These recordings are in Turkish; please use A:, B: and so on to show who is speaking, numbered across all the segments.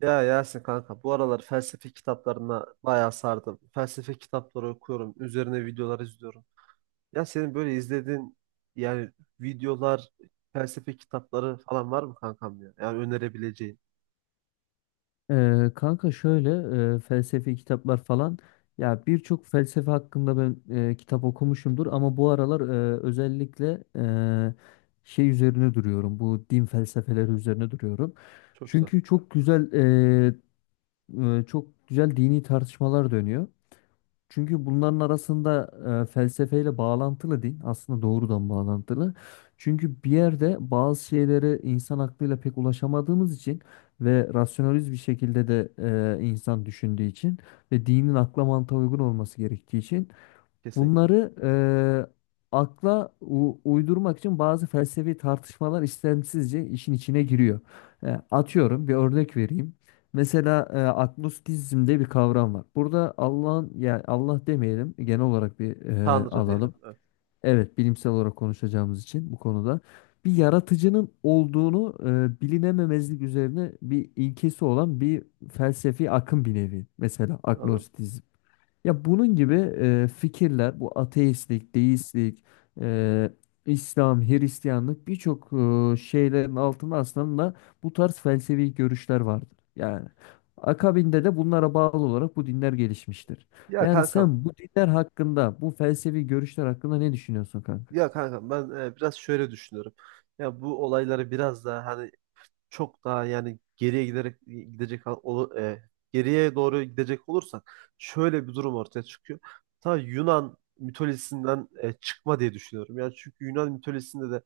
A: Ya Yasin kanka, bu aralar felsefe kitaplarına bayağı sardım. Felsefe kitapları okuyorum. Üzerine videolar izliyorum. Ya senin böyle izlediğin yani videolar, felsefe kitapları falan var mı kankam ya? Yani önerebileceğin.
B: Kanka şöyle, felsefi kitaplar falan, ya birçok felsefe hakkında ben kitap okumuşumdur, ama bu aralar özellikle şey üzerine duruyorum, bu din felsefeleri üzerine duruyorum.
A: Çok güzel.
B: Çünkü çok güzel, çok güzel dini tartışmalar dönüyor. Çünkü bunların arasında felsefeyle bağlantılı değil. Aslında doğrudan bağlantılı. Çünkü bir yerde bazı şeyleri insan aklıyla pek ulaşamadığımız için ve rasyonaliz bir şekilde de insan düşündüğü için ve dinin akla mantığa uygun olması gerektiği için
A: Kesinlikle.
B: bunları akla uydurmak için bazı felsefi tartışmalar istemsizce işin içine giriyor. Atıyorum, bir örnek vereyim. Mesela agnostizm diye bir kavram var. Burada Allah'ın, yani Allah demeyelim, genel olarak bir
A: Tanrı diyelim.
B: alalım.
A: Evet.
B: Evet, bilimsel olarak konuşacağımız için bu konuda bir yaratıcının olduğunu, bilinememezlik üzerine bir ilkesi olan bir felsefi akım bir nevi. Mesela
A: Anladım.
B: agnostizm. Ya bunun gibi fikirler, bu ateistlik, deistlik, e, İslam, Hristiyanlık, birçok şeylerin altında aslında bu tarz felsefi görüşler vardır. Yani akabinde de bunlara bağlı olarak bu dinler gelişmiştir.
A: Ya
B: Yani sen
A: kankam.
B: bu dinler hakkında, bu felsefi görüşler hakkında ne düşünüyorsun kanka?
A: Ya kankam, ben biraz şöyle düşünüyorum. Ya bu olayları biraz daha hani çok daha yani geriye giderek gidecek geriye doğru gidecek olursak şöyle bir durum ortaya çıkıyor. Ta Yunan mitolojisinden çıkma diye düşünüyorum. Yani çünkü Yunan mitolojisinde de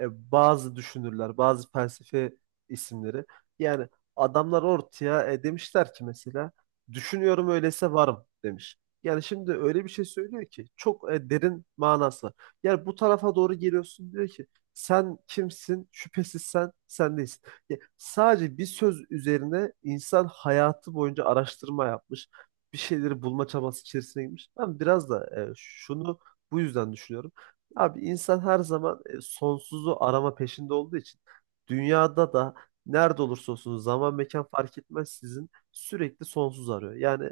A: bazı düşünürler, bazı felsefe isimleri. Yani adamlar ortaya demişler ki mesela düşünüyorum öyleyse varım demiş. Yani şimdi öyle bir şey söylüyor ki çok derin manası var. Yani bu tarafa doğru geliyorsun, diyor ki sen kimsin? Şüphesiz sen, sen değilsin. Ya, sadece bir söz üzerine insan hayatı boyunca araştırma yapmış. Bir şeyleri bulma çabası içerisine girmiş. Ben biraz da şunu bu yüzden düşünüyorum. Abi insan her zaman sonsuzu arama peşinde olduğu için dünyada da nerede olursa olsun zaman mekan fark etmez sizin sürekli sonsuz arıyor. Yani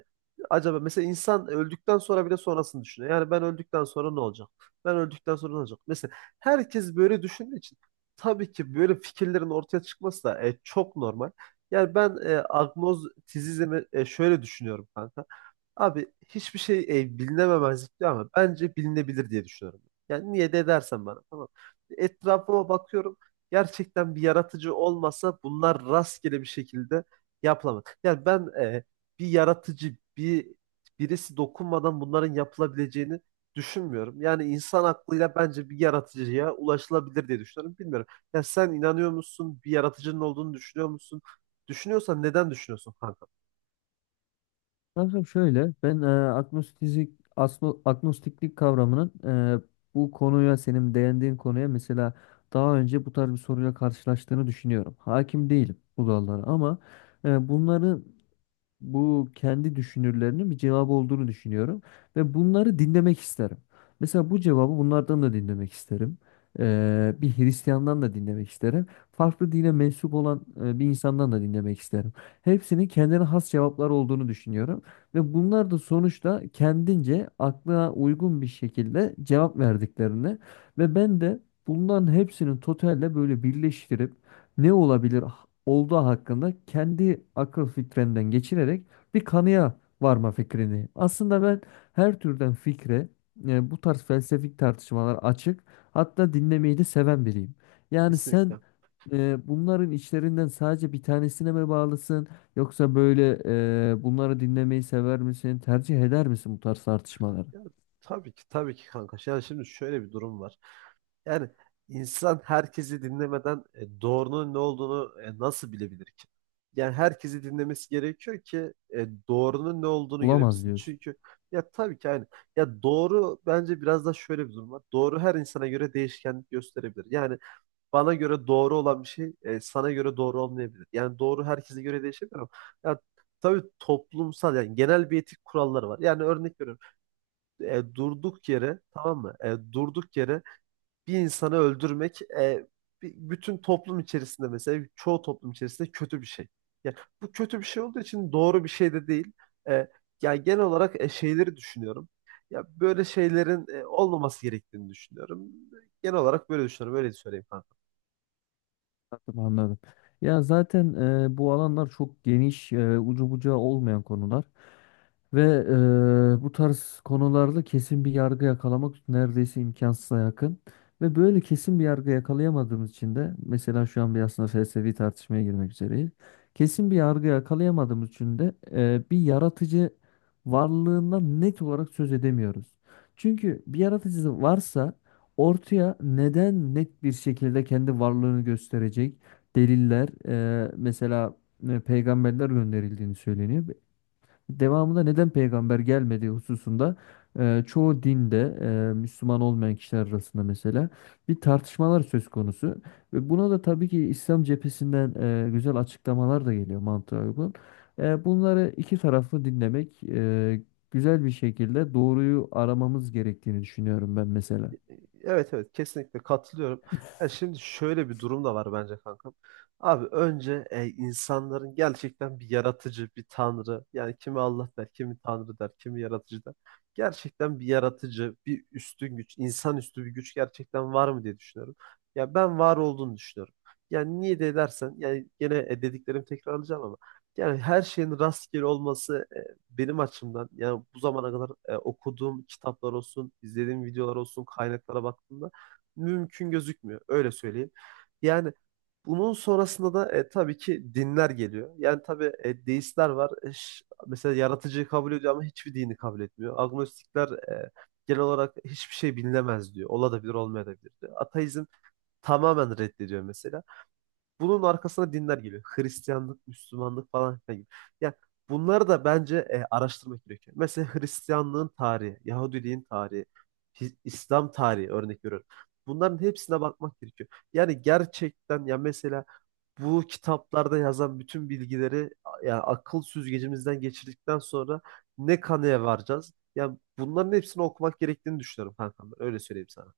A: acaba mesela insan öldükten sonra bile sonrasını düşünüyor. Yani ben öldükten sonra ne olacak? Ben öldükten sonra ne olacak? Mesela herkes böyle düşündüğü için tabii ki böyle fikirlerin ortaya çıkması da çok normal. Yani ben agnostizizmi şöyle düşünüyorum kanka. Abi hiçbir şey bilinememezlik diyor ama bence bilinebilir diye düşünüyorum. Yani niye de dersen bana tamam. Etrafıma bakıyorum. Gerçekten bir yaratıcı olmasa bunlar rastgele bir şekilde yapılamaz. Yani ben bir yaratıcı bir birisi dokunmadan bunların yapılabileceğini düşünmüyorum. Yani insan aklıyla bence bir yaratıcıya ulaşılabilir diye düşünüyorum. Bilmiyorum. Ya sen inanıyor musun? Bir yaratıcının olduğunu düşünüyor musun? Düşünüyorsan neden düşünüyorsun kanka?
B: Kankam şöyle, ben agnostiklik kavramının, e, bu konuya, senin değindiğin konuya mesela daha önce bu tarz bir soruyla karşılaştığını düşünüyorum. Hakim değilim bu dallara, ama bunları, bu kendi düşünürlerinin bir cevabı olduğunu düşünüyorum ve bunları dinlemek isterim. Mesela bu cevabı bunlardan da dinlemek isterim. Bir Hristiyan'dan da dinlemek isterim. Farklı dine mensup olan bir insandan da dinlemek isterim. Hepsinin kendine has cevaplar olduğunu düşünüyorum ve bunlar da sonuçta kendince aklına uygun bir şekilde cevap verdiklerini ve ben de bunların hepsini totalle böyle birleştirip ne olabilir, olduğu hakkında kendi akıl fitrenden geçirerek bir kanıya varma fikrini. Aslında ben her türden fikre, bu tarz felsefik tartışmalar açık, hatta dinlemeyi de seven biriyim. Yani sen
A: Kesinlikle.
B: bunların içlerinden sadece bir tanesine mi bağlısın, yoksa böyle bunları dinlemeyi sever misin, tercih eder misin bu tarz tartışmaları?
A: Yani tabii ki tabii ki kanka. Yani şimdi şöyle bir durum var. Yani insan herkesi dinlemeden doğrunun ne olduğunu nasıl bilebilir ki? Yani herkesi dinlemesi gerekiyor ki doğrunun ne olduğunu
B: Bulamaz
A: görebilsin.
B: diyorsun.
A: Çünkü ya tabii ki aynı. Ya doğru bence biraz da şöyle bir durum var. Doğru her insana göre değişkenlik gösterebilir. Yani bana göre doğru olan bir şey sana göre doğru olmayabilir. Yani doğru herkese göre değişebilir ama ya tabii toplumsal yani genel bir etik kuralları var. Yani örnek veriyorum. Durduk yere tamam mı? Durduk yere bir insanı öldürmek bütün toplum içerisinde mesela çoğu toplum içerisinde kötü bir şey. Yani bu kötü bir şey olduğu için doğru bir şey de değil. E, yani genel olarak şeyleri düşünüyorum. Ya böyle şeylerin olmaması gerektiğini düşünüyorum. Genel olarak böyle düşünüyorum. Öyle söyleyeyim, kanka.
B: Anladım, anladım. Ya zaten bu alanlar çok geniş, ucu bucağı olmayan konular ve bu tarz konularda kesin bir yargı yakalamak neredeyse imkansıza yakın. Ve böyle kesin bir yargı yakalayamadığımız için de mesela şu an bir aslında felsefi tartışmaya girmek üzereyiz. Kesin bir yargı yakalayamadığımız için de bir yaratıcı varlığından net olarak söz edemiyoruz. Çünkü bir yaratıcı varsa ortaya neden net bir şekilde kendi varlığını gösterecek deliller, mesela peygamberler gönderildiğini söyleniyor. Devamında neden peygamber gelmediği hususunda çoğu dinde, Müslüman olmayan kişiler arasında mesela bir tartışmalar söz konusu. Ve buna da tabii ki İslam cephesinden güzel açıklamalar da geliyor, mantığa uygun. Bunları iki taraflı dinlemek, güzel bir şekilde doğruyu aramamız gerektiğini düşünüyorum ben mesela.
A: Evet evet, kesinlikle katılıyorum. Ya şimdi şöyle bir durum da var bence kankam. Abi önce insanların gerçekten bir yaratıcı, bir tanrı. Yani kimi Allah der, kimi tanrı der, kimi yaratıcı der. Gerçekten bir yaratıcı, bir üstün güç, insanüstü bir güç gerçekten var mı diye düşünüyorum. Ya ben var olduğunu düşünüyorum. Yani niye de dersen, yani gene dediklerimi tekrarlayacağım ama. Yani her şeyin rastgele olması benim açımdan yani bu zamana kadar okuduğum kitaplar olsun, izlediğim videolar olsun, kaynaklara baktığımda mümkün gözükmüyor. Öyle söyleyeyim. Yani bunun sonrasında da tabii ki dinler geliyor. Yani tabii deistler var. Mesela yaratıcıyı kabul ediyor ama hiçbir dini kabul etmiyor. Agnostikler genel olarak hiçbir şey bilinemez diyor. Olabilir, olmayabilir diyor. Ateizm tamamen reddediyor mesela. Bunun arkasına dinler geliyor. Hristiyanlık, Müslümanlık falan filan gibi. Yani bunları da bence araştırmak gerekiyor. Mesela Hristiyanlığın tarihi, Yahudiliğin tarihi, İslam tarihi örnek veriyorum. Bunların hepsine bakmak gerekiyor. Yani gerçekten ya mesela bu kitaplarda yazan bütün bilgileri yani akıl süzgecimizden geçirdikten sonra ne kanıya varacağız? Yani bunların hepsini okumak gerektiğini düşünüyorum kankam, ben. Öyle söyleyeyim sana.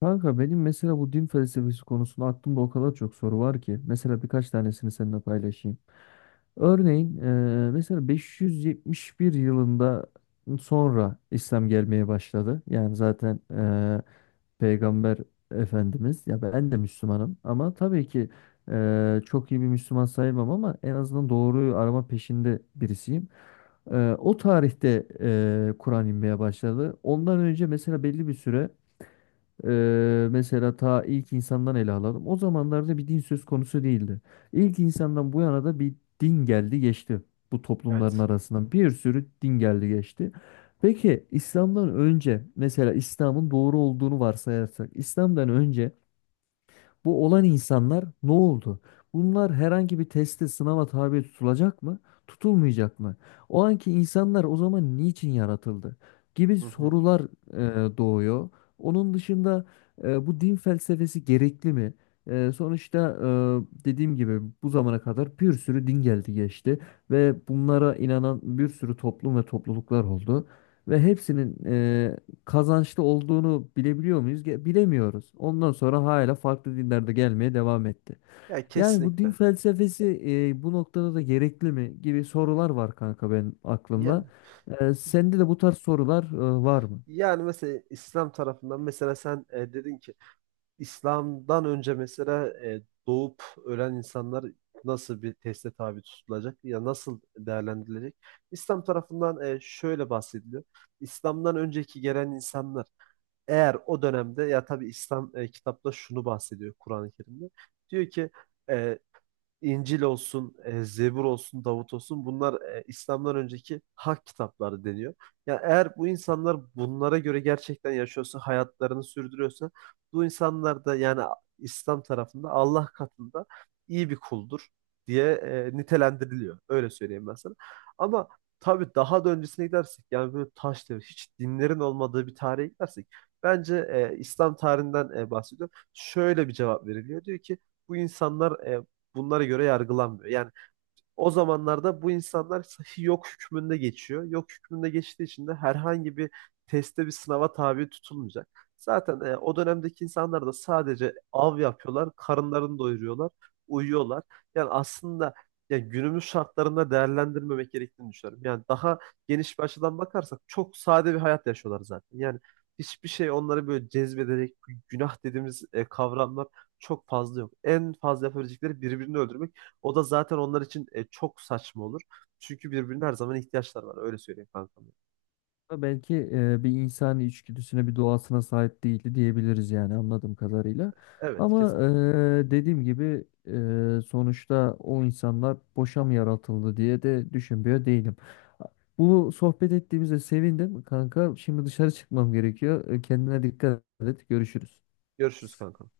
B: Kanka benim mesela bu din felsefesi konusunda aklımda o kadar çok soru var ki. Mesela birkaç tanesini seninle paylaşayım. Örneğin mesela 571 yılında sonra İslam gelmeye başladı. Yani zaten, Peygamber Efendimiz, ya ben de Müslümanım, ama tabii ki çok iyi bir Müslüman sayılmam, ama en azından doğruyu arama peşinde birisiyim. O tarihte Kur'an inmeye başladı. Ondan önce mesela belli bir süre, mesela ta ilk insandan ele alalım. O zamanlarda bir din söz konusu değildi. İlk insandan bu yana da bir din geldi geçti. Bu toplumların
A: Evet.
B: arasından bir sürü din geldi geçti. Peki İslam'dan önce, mesela İslam'ın doğru olduğunu varsayarsak, İslam'dan önce bu olan insanlar ne oldu? Bunlar herhangi bir teste, sınava tabi tutulacak mı? Tutulmayacak mı? O anki insanlar o zaman niçin yaratıldı? Gibi
A: Hı hı.
B: sorular doğuyor. Onun dışında, bu din felsefesi gerekli mi? Sonuçta, dediğim gibi, bu zamana kadar bir sürü din geldi geçti ve bunlara inanan bir sürü toplum ve topluluklar oldu. Ve hepsinin kazançlı olduğunu bilebiliyor muyuz? Bilemiyoruz. Ondan sonra hala farklı dinlerde gelmeye devam etti.
A: Ya
B: Yani bu din
A: kesinlikle.
B: felsefesi bu noktada da gerekli mi, gibi sorular var kanka benim
A: Ya
B: aklımda. Sende de bu tarz sorular var mı?
A: yani mesela İslam tarafından mesela sen dedin ki İslam'dan önce mesela doğup ölen insanlar nasıl bir teste tabi tutulacak ya nasıl değerlendirilecek? İslam tarafından şöyle bahsediliyor. İslam'dan önceki gelen insanlar eğer o dönemde ya tabii İslam kitapta şunu bahsediyor Kur'an-ı Kerim'de. Diyor ki e, İncil olsun, Zebur olsun, Davut olsun bunlar İslam'dan önceki hak kitapları deniyor. Yani eğer bu insanlar bunlara göre gerçekten yaşıyorsa, hayatlarını sürdürüyorsa bu insanlar da yani İslam tarafında Allah katında iyi bir kuldur diye nitelendiriliyor. Öyle söyleyeyim ben sana. Ama tabii daha da öncesine gidersek yani böyle taş devri, hiç dinlerin olmadığı bir tarihe gidersek bence İslam tarihinden bahsediyor. Şöyle bir cevap veriliyor. Diyor ki bu insanlar bunlara göre yargılanmıyor. Yani o zamanlarda bu insanlar sahi yok hükmünde geçiyor. Yok hükmünde geçtiği için de herhangi bir teste bir sınava tabi tutulmayacak. Zaten o dönemdeki insanlar da sadece av yapıyorlar, karınlarını doyuruyorlar, uyuyorlar. Yani aslında ya günümüz şartlarında değerlendirmemek gerektiğini düşünüyorum. Yani daha geniş bir açıdan bakarsak çok sade bir hayat yaşıyorlar zaten. Yani hiçbir şey onları böyle cezbedecek günah dediğimiz kavramlar çok fazla yok. En fazla yapabilecekleri birbirini öldürmek. O da zaten onlar için çok saçma olur. Çünkü birbirine her zaman ihtiyaçlar var. Öyle söyleyeyim kankam.
B: Ama belki bir insani içgüdüsüne, bir doğasına sahip değildi diyebiliriz, yani anladığım kadarıyla.
A: Evet
B: Ama
A: kesinlikle.
B: dediğim gibi, sonuçta o insanlar boşa mı yaratıldı diye de düşünmüyor değilim. Bu sohbet ettiğimize sevindim kanka. Şimdi dışarı çıkmam gerekiyor. Kendine dikkat et. Görüşürüz.
A: Görüşürüz kankam.